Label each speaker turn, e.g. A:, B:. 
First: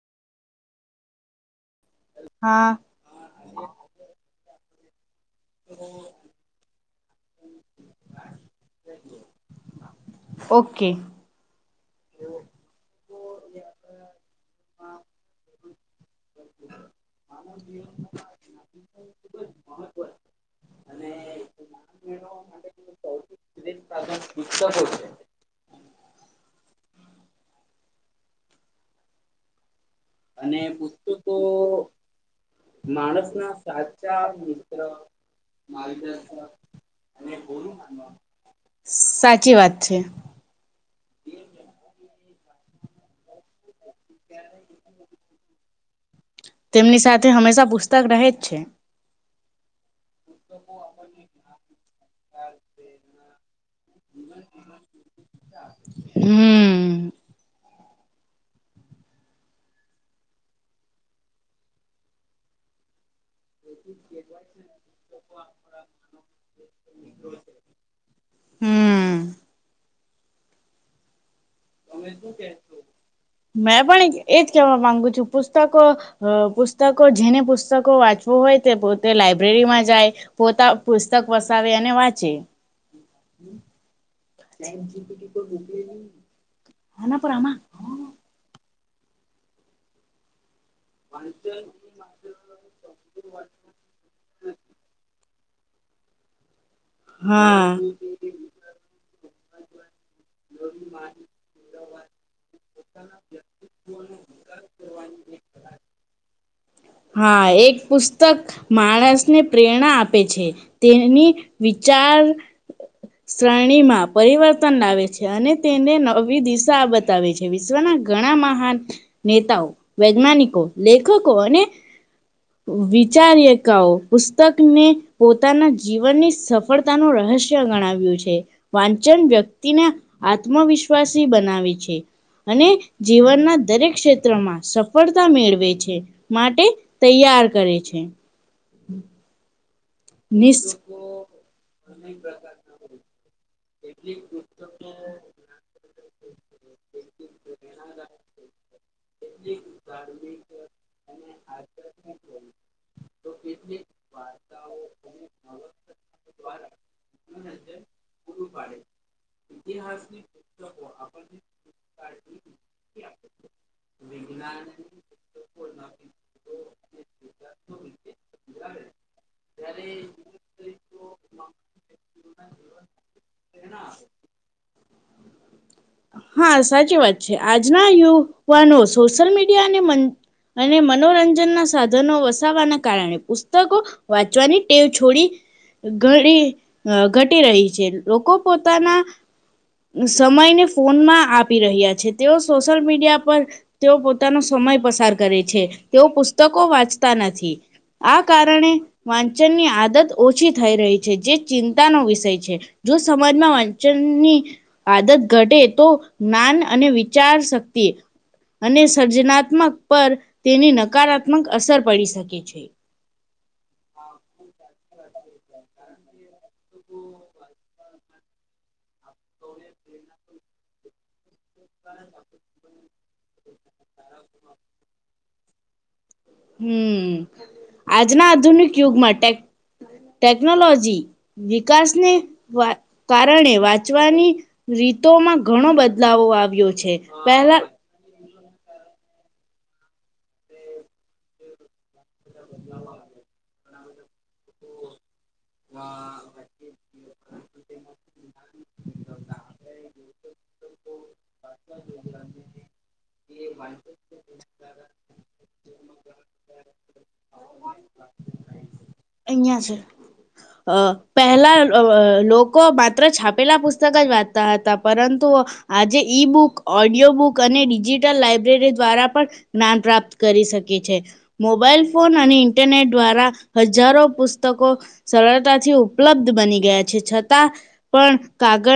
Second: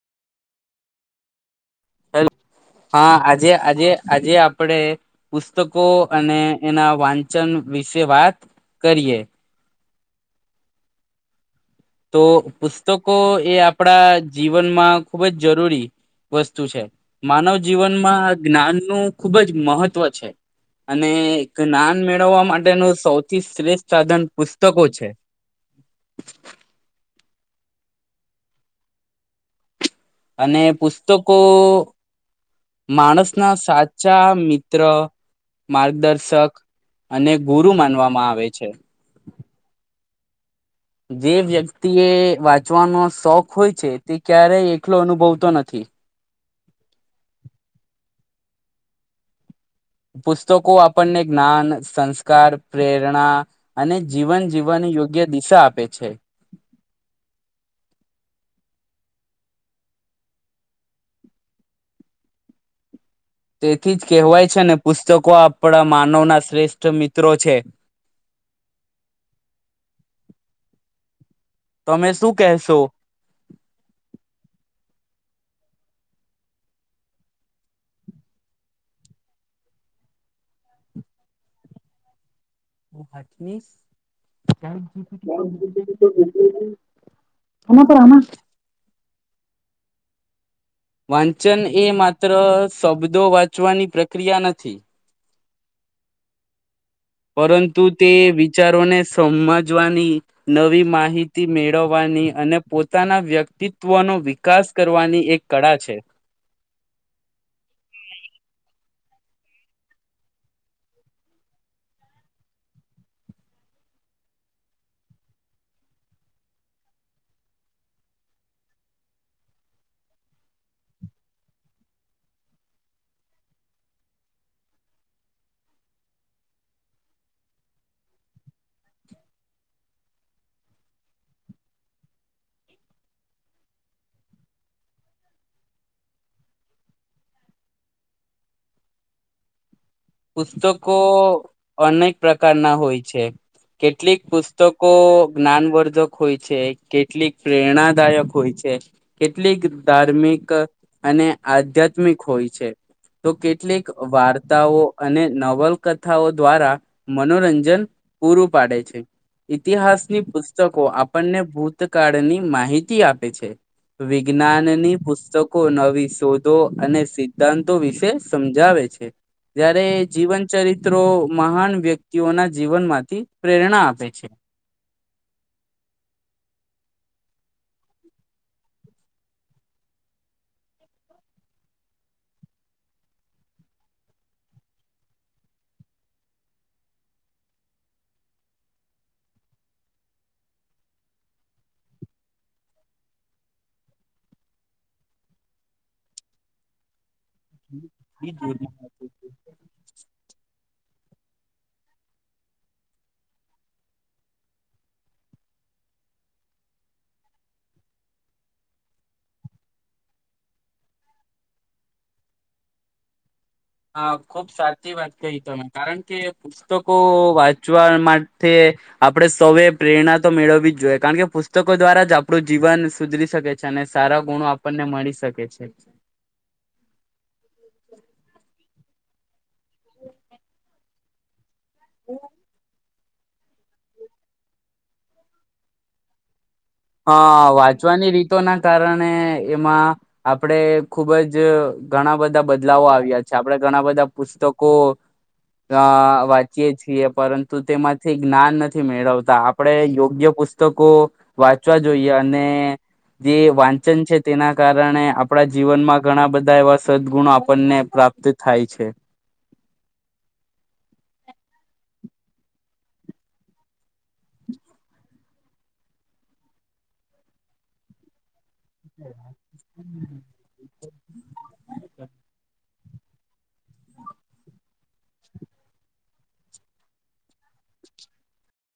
A: હા આજે આજે આજે ક આપડે પુસ્તકો અને એના વાંચ ન વિશે વાત કરીએ
B: ઓકે
A: તો પુસ્તકો એ આપણા જીવનમાં ખૂબ જ જરૂરી વસ્તુ છે માનવ જીવનમાં જ્ઞાનનુંું ખૂબ જ મહત્ત્વ છે અને જ્ઞાન મેળવવા માટેનું સૌથી શ્રેષ્ઠ સાધન પુસ્તકો છે
B: અને પુસ્તકો માણસના સાચા મિત્ર માર્ગદર્શક
A: અને
B: અનેોલ
A: ગુરુ માનવામાં આવે છે
B: સાચી વાત છે
A: જે વ્યક્તિ એ વાંચવાનો શોખ હોય છે તે ક્યારેય એકલો અનુભવતો નથી
B: તેમની સાથે હંમેશા પુસ્તક રહે જ છે
A: પુસ્તકો આપણને જ્ઞાન સંસ્કાર પ્રેરણા અને જીવન જીવવાનની યોગ્ય દિશા આપે છે
B: હમ
A: તેથી જ કહેવાય છે ને પુસ્તકો આપણા માનવના શ્રેષ્ઠ મિત્રો છે
B: હમ
A: તમે શું કહેશો
B: મે પણ એજ કેવા માંગુ છ પુસ્તકો પુસ્તકો જેને પુસ્તકો વાચવું હોય તે પોતે લાયબ્રેરીમાં જાય પોતા પુસ્તક વસાવે અને વાંચે
A: હાજમશ
B: આના પર આમાં
A: એના પરના વાંચન એ માત્ર શબ્દો વાંચવાની પ્રક્રિયા નથી
B: હા
A: પરંતુ તે વિચારોને સમજવાની નવી માહિતી મેળવવાની અને પોતાના વ્યક્તિત્વનો વિકાસ કરવાની એક કળા છે
B: હા એક પુસ્તક મા માણસને પ્રેરણા આપે છે તેની વિચાર શ્રેણીમાં પરિવર્તન લાવે છે અને તેને નવી દિશા બતાવે છે વિશ્વના ઘણા મહાન નેતાઓ વૈજ્ઞાનિકો લેખકો વિચારિકાઓ પુસ્તકને પોતાના જીવનની સફળતાનું રહસ્ય ગણાવ્યું છે વાંચન વ્યક્તિને આત્મવિશ્વાસી બનાવે છે અને જીવનના દરેક ક્ષેત્રમાં સફળતા મેળવે છે માટે તૈયાર કરે છે [inaudible] નિષ્
A: પુસ્તકો અનેક પ્રકારના હોય છે કેટલીક પુસ્તકો જ્ઞાનવર્ધક હોય છે કેટલીક પ્રેરણાદાયક હોય છે કેટલીક ધાર્મિક અને આધ્યાત્મિક હોય છે તો કેટલીક વાર્તાઓ અને નવલકથાઓ દ્વારા મનોરંજન પૂરું પાડે છે ઈતિહાસની પુસ્તકો આપણને ભૂતકાળની માહિતી આપે છે વિજ્ઞાનની પુસ્તકો નવી શોધો અને સિદ્ધાંતો વિશે સમજાવે છે જય્યારે જીવન ચરિત્રો મહાન વ્યક્તિઓના જીવન માંથી પ્રેરણા આપે છે
B: હા સાચી વાત છે આજના યુવાનો સોશિયલ મીડિયા અનેન અને મનોરંજનના સાધનો વસવાના કારણે પુસ્તકો વાંચવાની ટેવ છોડી ઘણી ઘટી રહી છે લોકો પોતાના સમયને ફોનમાં આપી રહ્યા છે તેઓ સોશિલ મીડિયા પર તેઓ પોતાનો સમય પસાર કરે છે તેઓ પુસ્તકો વાચ નથી આ કારણે વાંચનની આદત ઓછી થઈ રહી જે ચિંતાનોો વિષય છે જો સમાજમાં વંચનની આદત ઘટે તો જ્ઞાન અને વિચાર શક્તિ અને સર્જનાત્મક પર તેની નકારાત્મક અસર પડી શકે છે
A: હા ખુબ સાચી વાત કહી તમે કારણ કે પુસ્તકો વા પવા માટે આપણે સૌએ પ્રેરણા તો મેળવવી જ જોઈએ કારણ કે પુસ્તકો દ્વારા જ આપણું જીવન સુધરી શકે છે અને સારા ગુણો આપણને મળી શકે પ છે
B: હમ આજ ના આધુનિક ક્યુગમાંટે ટેકનોલોજી વિકાસ ને વાત કારણે વાંચવાની રીતો માં ઘણો બદલાવો આવ્યો છે
A: હા
B: પહેલા
A: વાંચવાની રીતે તો ના કારણે એમાં આપણેે ખુબ જ ઘણા બધા બદલાવો આવ્યા છે આપડણે ઘણા બધા પુસ્તકો અ વાંચીએ છીએ પરંતુ તેમાંથી જ્ઞાન નથી મેળવતા આપણે યોગ્ય પુસ્તકો વાંચવા જોઈએ અને જે વાંચન છે તેના કારણે આપણા જીવનમાં ઘણા બધા એવા સદગુણો આપણને પ્રાપ્ત થાય છે
B: અહીંયા છે. પહેલા લોકો માત્ર છાપેલા પુસ્તક જ વાંચતા હતા પરંતુ આજે ઈ બુક ઓડિયો બુક અને ડિજીિટલ લાઇબ્રેરી. [unintelligible] રી દ્વારા પણ જ્ઞાન પ્રાપ્ત કરી શકે છે. મોબાઈલ ફોન અને, ઇન્ટરનેટ દ્વારા હજુ. હજારો, પુસ્તકો સરળતા થી ઉપલબ્ધ બની ગયા. છે. છતાં પણ કાગળ. [unintelligible]